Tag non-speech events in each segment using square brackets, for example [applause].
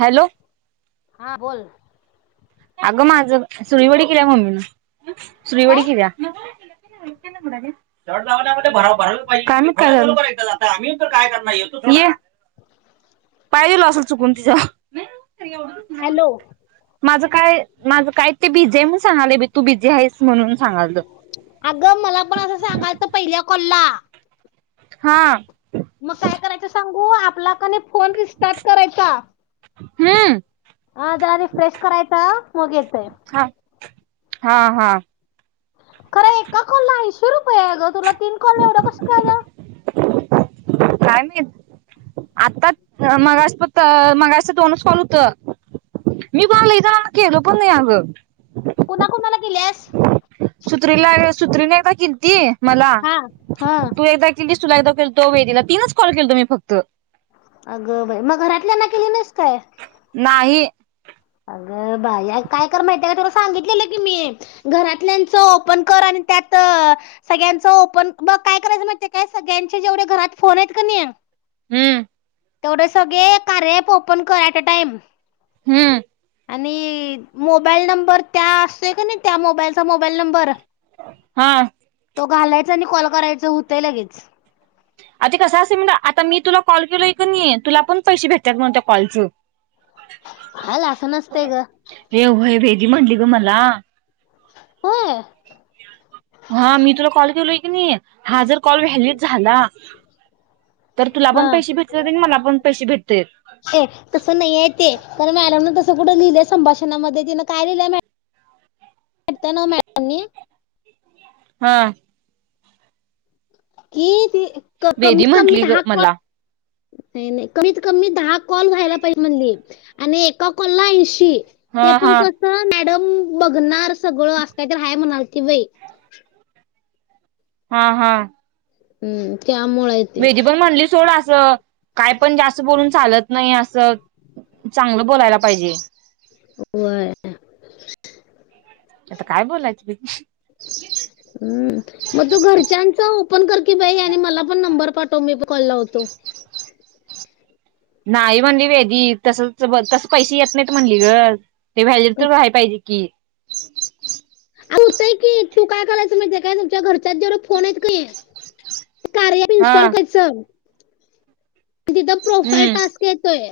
Hello, हा बोल ना. अगं माझं, सुळीवडी केल्या मम्मीन. काय सुळीवडी केलिया. [unintelligible] [unintelligible] पाय दिला असल चुकून तिच्यावर. हॅलो माझ काय माझं काय ते बीजी म्हणूण सांगलय बाई. तू बिझी आहेस म्हणून सांगालत अगं मला पण असं सांगालत पहिल्या कॉल ला. हा. मग काय करायचं सांगू आपला का नाही फोन रिस्टार्ट करायचा. हम्म. हा आता रीफ्रेश करायचा मग येतंय. हा हा हा. खरं एका कॉलला ऐंशीे रुपये आहे ग तुला तीन कॉल एवढा कस काय आला. काय माहीत. आता मगासप्त मगास्चेन दोनच कॉल होत. मी कोणला लय जणांना केलं पण नाही अगं. कुणा कुणाला केल्यास. सुत्रीला सुत्रीने एकदा केलती मला, हा हा तू एकदा तुला एकदा केलतो वेदिला तीनच केलतो मी फक्त. अगं बाई मग घरातल्याना केली नाईस काय? नांही. अगं बाई काय कर माहिती आहे काय तुला सांगितलेलं की मी. घरातल्यांचं ओपन कर आणि त्यात. सगळ्यांचं ओपन बघ काय करायचं माहित आहे काय सगळ्यांचे जेवढे घरात फोन आहेत का नी? हम्म. तेवढं सगळे कार्या अॅप ओपन कर ॲट अ टाइम. हुम्म. आणि मोबाईल नंबर त्या असतोय का नाही त्या मोबाईलचा मोबाईल नंबर. हा. तो घालायचा आणि कॉल करायचं होतंय लगेच. आता कसं असेल म्हलं आता मी तुला कॉल केलोय का नाही तुला पण पैसे भेटतात पण त्या कॉलचं. हल असा नसतेय ग. ए व्हय वेदी म्हणली ग मला. हो. ह मी तुला कॉल केलोय की नाही हा जर कॉल व्हॅलिड झाला! तर तुला पण हा पैसे भेटतात आणि मला पण पैसे भेटते. ये. तसं नाहीय ते तर मॅडम तसं कुठं लिहिलंय संभाषणामध्ये तिंन काय लिहिय [unintelligible] ना मॅडम ह कि ती वेदी कमीत कमी म्हंटली ग दहा कॉल मला [unintelligible] नाई नाई कमीत कमी दहा कॉल व्हायला पाहिजे म्हणली. आणि एका काॅलला ऐंशी. हा ते पण हा कस मॅडम बघणार सगळं असं काय तरी हाय म्हणालती बाई. ह ह. हम् त्यामुळे. ते वेदी पण म्हणली सोड असं काय पण जास्त बोलून चालत नाही असं. चांगलं बोलायला पाहिजे. होय. आता काय बोलायचं बाई? [inaudible] हम् मग तू घरच्यांचा ओपन कर की बाई आणि मला पण नंबर पाठव मी बी कॉल लावतो. नाही म्हणली वेदी तसंच तस पैसे येत नाही म्हणली ग. ते अ, व्हॅलिड व्हाय पाहिजे की! अगं होतय की तू काय करायच माहीत आहे काय तुमच्या घरच्यात जेवढे फोन आहेत कणी? कार्य ॲप हा इनस्टॉल करायचं मंग तिथं प्रोफाईल हम्म टास्क येतोय.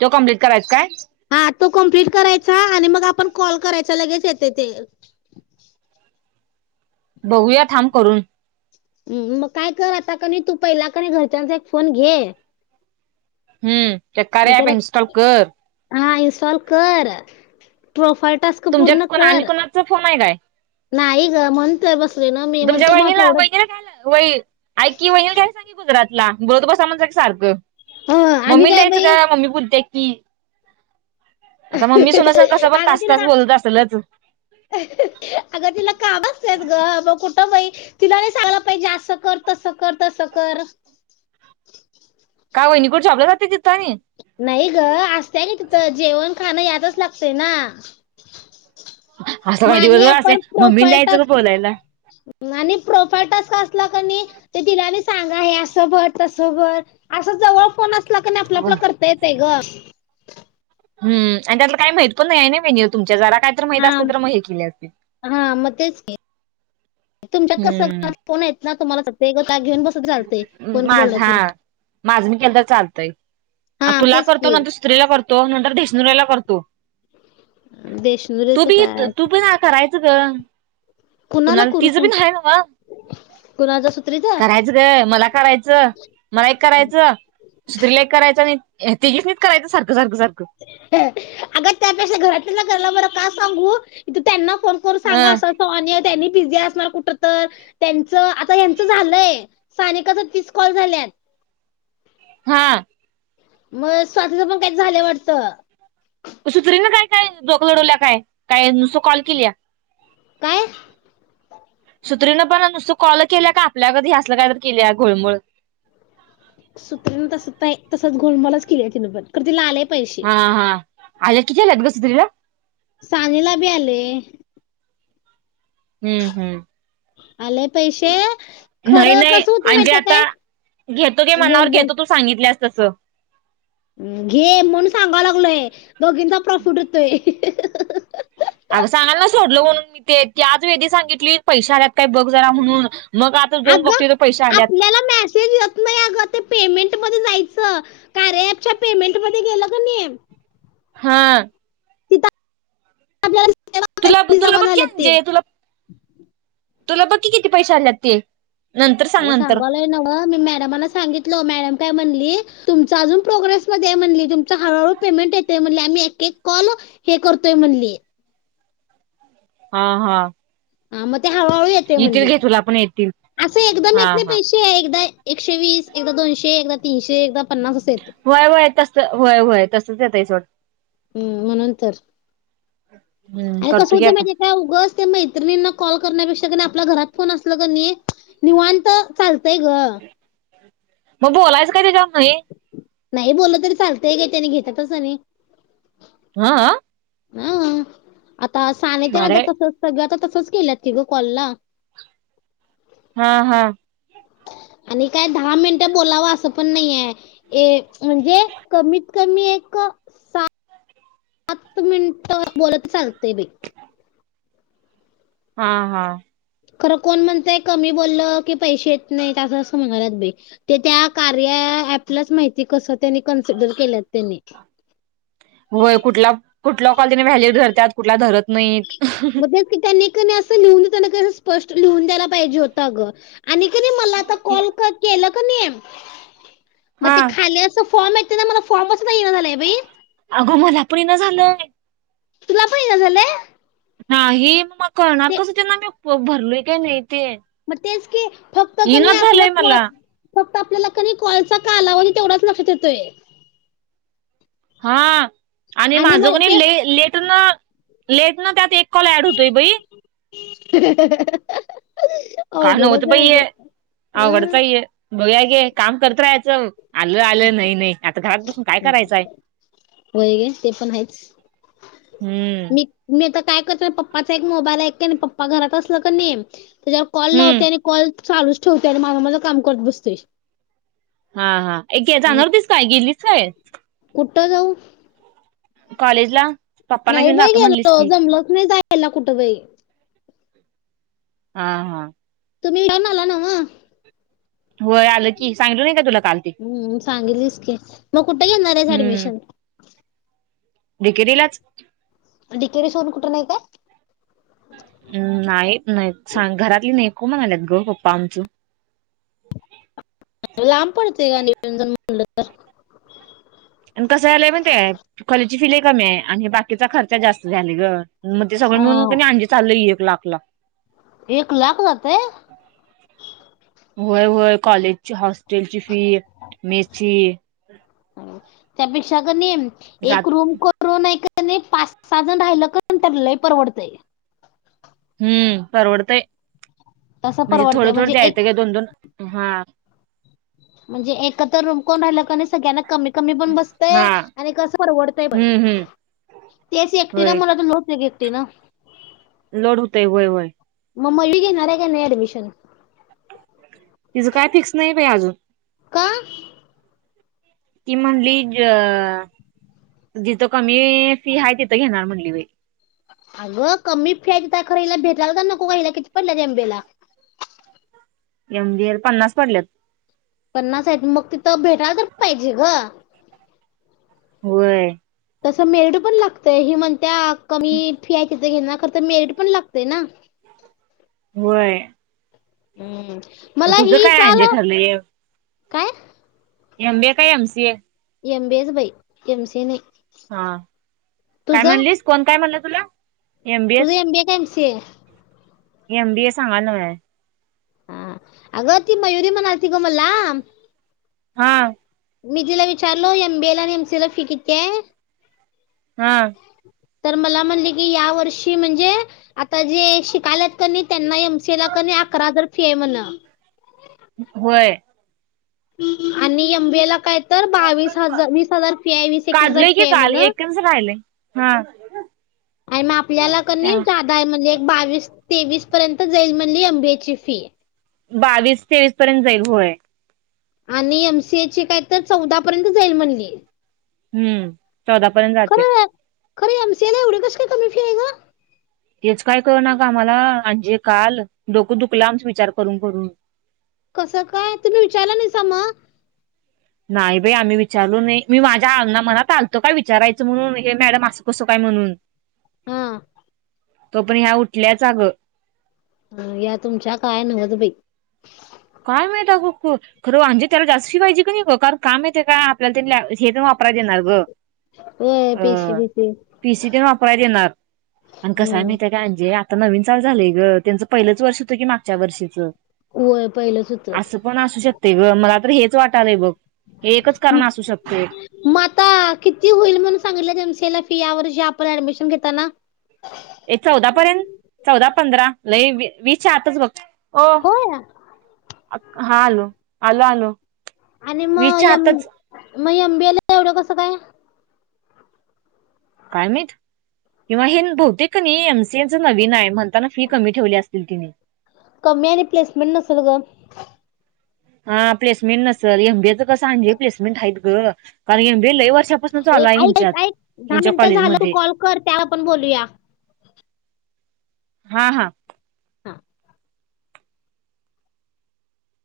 तो कम्प्लीट करायचा काय आ तो कम्प्लीट करायचा आणि मग आपण कॉल करायचा लगेच येते ते बघूया थांब करून ह मग काय कर आता कणी तू पहिला क घरच्यांचा एक फोन घे हम् ते कार्य ॲप इनस्टॉल कर ह इनस्टॉल कर प्रोफाईल टास्क तुमच्यात पूर्ण को आणि कर कोणाचा फोन आहे काय नाही ग म्हणतोय बसले ना मी तुमच्या म्हणतर मग वहिनीला तेवढंच वैगैरला व ऐ की वहिल घ्याय सांगे गुजरातला बोलतो ब स म्हण क सारखं हो आणि मम्मी काय द्यायचं बाई का मम्मी बोलते कि आता मम्मी सुना सग कसं पण अगं तास तिला तास बोलत असेलच अगं तिला का बसतेस ग म कुठंबई तिला नाही सांगलं पाहिजे असं कर तसं कर तसं कर काय वहिणीकड छाब जात तिथं नाही नाही ग असतय क तिथं जेवण खाणं यातच लागतय ना असं काय दिवसभर असे मानयाण मम्मीला द्यायचं फोफलतात ग बोलायला आणि प्रॉपर टच क असला क नाही ते तिलानी सांगा हे असं भर तसं भर असं जवळ फोन असला क नाही आपलं आपला करता येतय ग हम् आणि त्यात काही माहित पण नाही आहे ना मेन्यू तुमच्या जरा काही तर माहित हा असतील तर मग हे केले असतील हा मग तेच तुमच्यात कस हम्म फोन आहेत ना तुम्हाला स गता घेऊन बघ माझ हा माझ मी केलं तर चालतंय हा तुला तेच करतो की ना तु त्रीना करतो नंतर धीसनुरेला करतो तू देशनुरेचं बी एत काय तू पण ह करायच ग कुणाला करू तिचं बी सांग आहे ना व कुणाचा सुत्रीचा करायचं हे मला करायचं मला एक करायचं स्त्रीलेक करायच नाही तीघीसनी करायचं सारखं सारखं सारखं अग त्यापेक्षा घरात घराला बर का सांगू तू त्यांना फोन कर करून सांगा अ असं सन त्यांनी पीझी असणार कुठ तर त्यांच आता हचं झालंय स्थनिककाचा तीस कॉल झाले हा मग स्वतःच पण काही झालं वाटतं तरी ना काय काय जो लढवल्या काय काय नुसतं कॉल केली काय सुत्रीनं पण नुसतं कॉल केल्या का आपल्या कधी असलं काय तर केल्याय घोळमळ सुत्रीन तस तसच घोोलमलच केलीय तिनं पण तर तिला आले पैसे हा हा आज कितीलात गसुतला सानेला बी आले हम्म हम्म आलेय पैसे नाही खरं नाही कस होते म्हणजे माहिजे आता काय घेतो की बोल मनावर बोल घेतो तू सांगितल्यास तसं घे म्हणून सांगाव लागलय दोघींचा प्रॉफिट होतोय अग सांगाय ना सोडललं म्हणून मी ते त्या आज वेधी सांगितली पैशा काही बघ जरा म्हणून मग आता दोन बाघती पैसे आल्यात चेंज येत नाही अगं ते पेमेंट मध्ये जायचं कार पच्या पेमेंट मध्ये गेलं का ने हा तुला हल्ली तुला जमा बघकी झालेत ते आणजे तुला तुला बक्की किती पैसे आणले ते नंतर अग सांग नंतर. सांगालंय न मी मॅडमला सांगितलं मॅडम काय म्हणली तुम अजून प्रोग्रेसमध्येध्ये म्हणली तुमचा हळूहळू पेमेंट येतेय म्हणली आम्ही एक कॉल हे करतोय म्हणली हा हा हा मग ते हळूहळू येते येतील म्हणली घे तुला पण येतील. असं एकदम हा येत नाही हा पैसे. एकदा एकशे वीस, एकदा दोनशे, एकदा तीनशे, एकदा पन्नास असे येते. होय, होय तस होय, होय तसंच येतय सोड. हम्म म्हणून तर हम्म आणि कस करतो की होत आता म्हणजे काय उगच ते मैत्रिणा कॉल करण्यापेक्षा आपल्या घरात फोन असला की नाय निवांत चालतंयग. मग बोलायचं काय [unintelligible] तेच्यामुळे नाही बोललं तरी चालतय काही त्यांनी घेतातच नाय. हा.. हा आता सांगितल ना भारी आता हाय तसच सगळं आता तसच गेल्यात की ग कॉलला. हा, हा. आणि काय दहा मिनिटं बोलावं असं पण नाहीये. ए म्हणजे कमीत, कमी एक सात मिनिटं बोलत चालते बाई. हा, हा. खरं कोण म्हणतय कमी बोललं की पैसे येत नाही त्या असं, असं म्हणाला बाई. ते त्या कार्य कार्य ऍपला माहिती कस त्यांनी कन्सिडर केलं त्यांनी. होय कुठला, कुठला कॉल व्हॅल्यू धरतात कुठला धरत नाहीत. मग तेच की त्यांनी का नाय असं लिहून द्यायला की अस स्पष्ट लिहून द्यायला पाहिजे होतं ग. आणि की नाही मला आता कॉल केलाकी नाही मग हा ते खाली अस फॉर्म त्याचा मला फॉर्म न येईना झालंय बाई. अगं मला पण येइना झालंय. तुला पण येईना झालेय? हे ना मग कळणार कसं त्यांना मी भरलोय का नाही ते? म तेच की फक्त का येईनाच नाय आपलं झालंय काॅल मला फक्त आपल्याला की नाय कॉलचा कालाव तेवढाच लक्षात येतोय. हा आणि माझंका मग नाय ले ते लेट ना लेट ना त्यात एक कॉल ऍड होतोय बाई. ह. काण होतं बाईये आघडच हाये बघया की काम करत राहाचं. आलं, आलं, नाही, नाही आता घरात बसून काय करायचंय? होय गे ते पण आहेच हम्म. मी मी आता काय करतो. पप्पाचा एक मोबाईल आहे का नाय पप्पा घरात असल की नाय त्याच्यावर कॉल हम्म लावते आणि कॉल चालूच ठेवते आणि माझ, माझ काम करत बसतोय. हा, हा एक घे जाणार होतीस काय गेलीस काय? कुठं जाऊ? कॉलेजला. पप्पांना नाही घेऊन बाई जातो गेलो म्हणलीस की जमलंच नाही जायायला कुठं बाही. हा, हा. तुम्ही जाऊन आला नव्ह? होय आलं कि सांगल नाही का तुला काल ते? हम्म, सांगितलीस की मग कुठं घेणार आहेस हम्म. ऍडमिशन दिकरिलाच. दिकेरी सोबत कुठं नेत हाय? नाही, नाही घरातली नको म्हणालात ग पप्पा आमचं. लांब पडते का नाय येऊन, जाऊन म्हणलं तर. आणि कसं झालंय माहिती आहेते कॅलेजची फि लय कमी आहे आणि हे बाकीचा खर्च जास्त झाला ग. मग ते सगळं अं, मिळून अंजी चाललंय एक लाखला. एक लाख जातय? होय, होय कॉलेजची, हॉस्टेलची फी, मेस ची त्यापेक्षा का नाय एक जात रूम करु करु का नाय पाच, सहा जण राहिलं का नंतर लय परवडतय. हम्म परवडतंय तसं म्हणजे थोडं परवडतंय थोडं द्याय एक येतंय ग दोन दोन हा म्हणजे एकत्र रूम कोण राहिलं का नाही सगळ्यांना कमी कमी पण हा बसतय आणि कसं परवडतंय पण. हम्म हम्म तेच एकटीला होय मला तर लोड होतोय ग एकटीन. लोड होतय वय वय मग मली घेणारय का नाही अऍडमिशन? तिज काय फिक्स नाही बाई अजून. का? ती म्हणली जिथं कमी फी हाय तिथं घेणार म्हणली बाई. अगं कमी फि हाय तिथं खर हिला भेटायला तर नको का किती पडल्यात एम बी ए ला? एमबीए ला पन्नास पडल्यात. पन्नास आहेत मग तिथं भेटायला तर पाहिजे ग. होय. तसं मेरिट पण लागतय ही म्हणत्या कमी फि हाय तिथं घेणार खर तर मेरिट पण लागतय ना? व्हय. हम् मला हि काय काल अंजे ठरलंय काय? एम बी ए का M C A? M B H बाई एम सी ए नाही. हा काय तुझं म्हणलीस कोण काय म्हणलं तुला? तुझं एम बी ए का M C A? M B A सांगाय नवे. हा अग ती मयुरी मनालती ग मला हा. मी तिला विचारलो एम बी एला आणि एम सीए ला फि कितीये हा. तर मला म्हणली की या वर्षी म्हणजे आता जे शिकायलेत कनी त्यांना एमसीए ला कनी अकरा हजार फी आहे म्हण. होय. आणि एमबीएला काय तर बावीस हजार वीस हजार फी आहे वीस एकवीस हजार काढलय फी की आहे काल म्हण. एकच राहिलय हा आणि मग आपल्याला क नी काय म्हणली एक बावीस तेवीस पर्यंत जाईल म्हणली एमबीएची फी बावीस तेवीस पर्यंत जाईल होय. आणि एमसीएची काय तर चौदा पर्यंत जाईल म्हणली. हम्म चौदा पर्यंत जात्या. खर एमसीए ला एवढं कस काय कमी फी आहे गं? तेच काय कळेना ग आम्हाला आणजे काल डोकं दुखलं आमचा विचार करून करून. कसं काय तुम्ही विचारलं नाहीसा म? नाही बाई आम्ही विचारलू नाही मी माझ्या अना मनात आलतो काय विचारायचं म्हणून हे मॅडम असं कसं काय म्हणून हा. तोपर्यंत ह्या उठल्याच अगं. ह या तुमच्या काय न्हवच बाई काय माहित आग कु खरं अंजे त्याला जास्त पाहिजे का नाही ग कारण का माहिती का आपल्याला ते हे ते वापराय देणार ग. होय अ पैसे बिसे पि सी ते वापराय देणार आणि कस आहे हम्म माहिते का अंजे आता नवीन चालू झालंय ग त्यांचं पहिलंच वर्ष होतं की मागच्या वर्षीच होय पहिलंच् हू असं पण असू शकते ग मला तर हेच वाटालय बघ हे एकच कारण असू शकते. मग आता किती होईल म्हणून सांगितलं एमसीए ला फी या वर्षी आपण ऍडमिशन घेताना? चौदा पर्यंत चौदा पंधरा लइ वीसच्या आतच बघ. हो होय. हा आलो आलो आलो. आणि मग वीसच्या यम आतच मग यंबिला एवढं कसं काय? काय माहित किंवा हे बहुतेक का नाही एम सी एच नवीन आहे म्हणताना फी कमी ठेवली असतील तिने कमी आणि प्लेसमेंट नसेल ग. हा प्लेसमेंट नसेल एमबीए चं कसं आणजे प्लेसमेंट आहेत ग, कारण एम बी ए लइ वर्ष ऐकऐक ऐक दहा मिनटं झाल्यावर कॉलेजमध्ये कॉल कर त्या आपण बोलूया. हा हा हा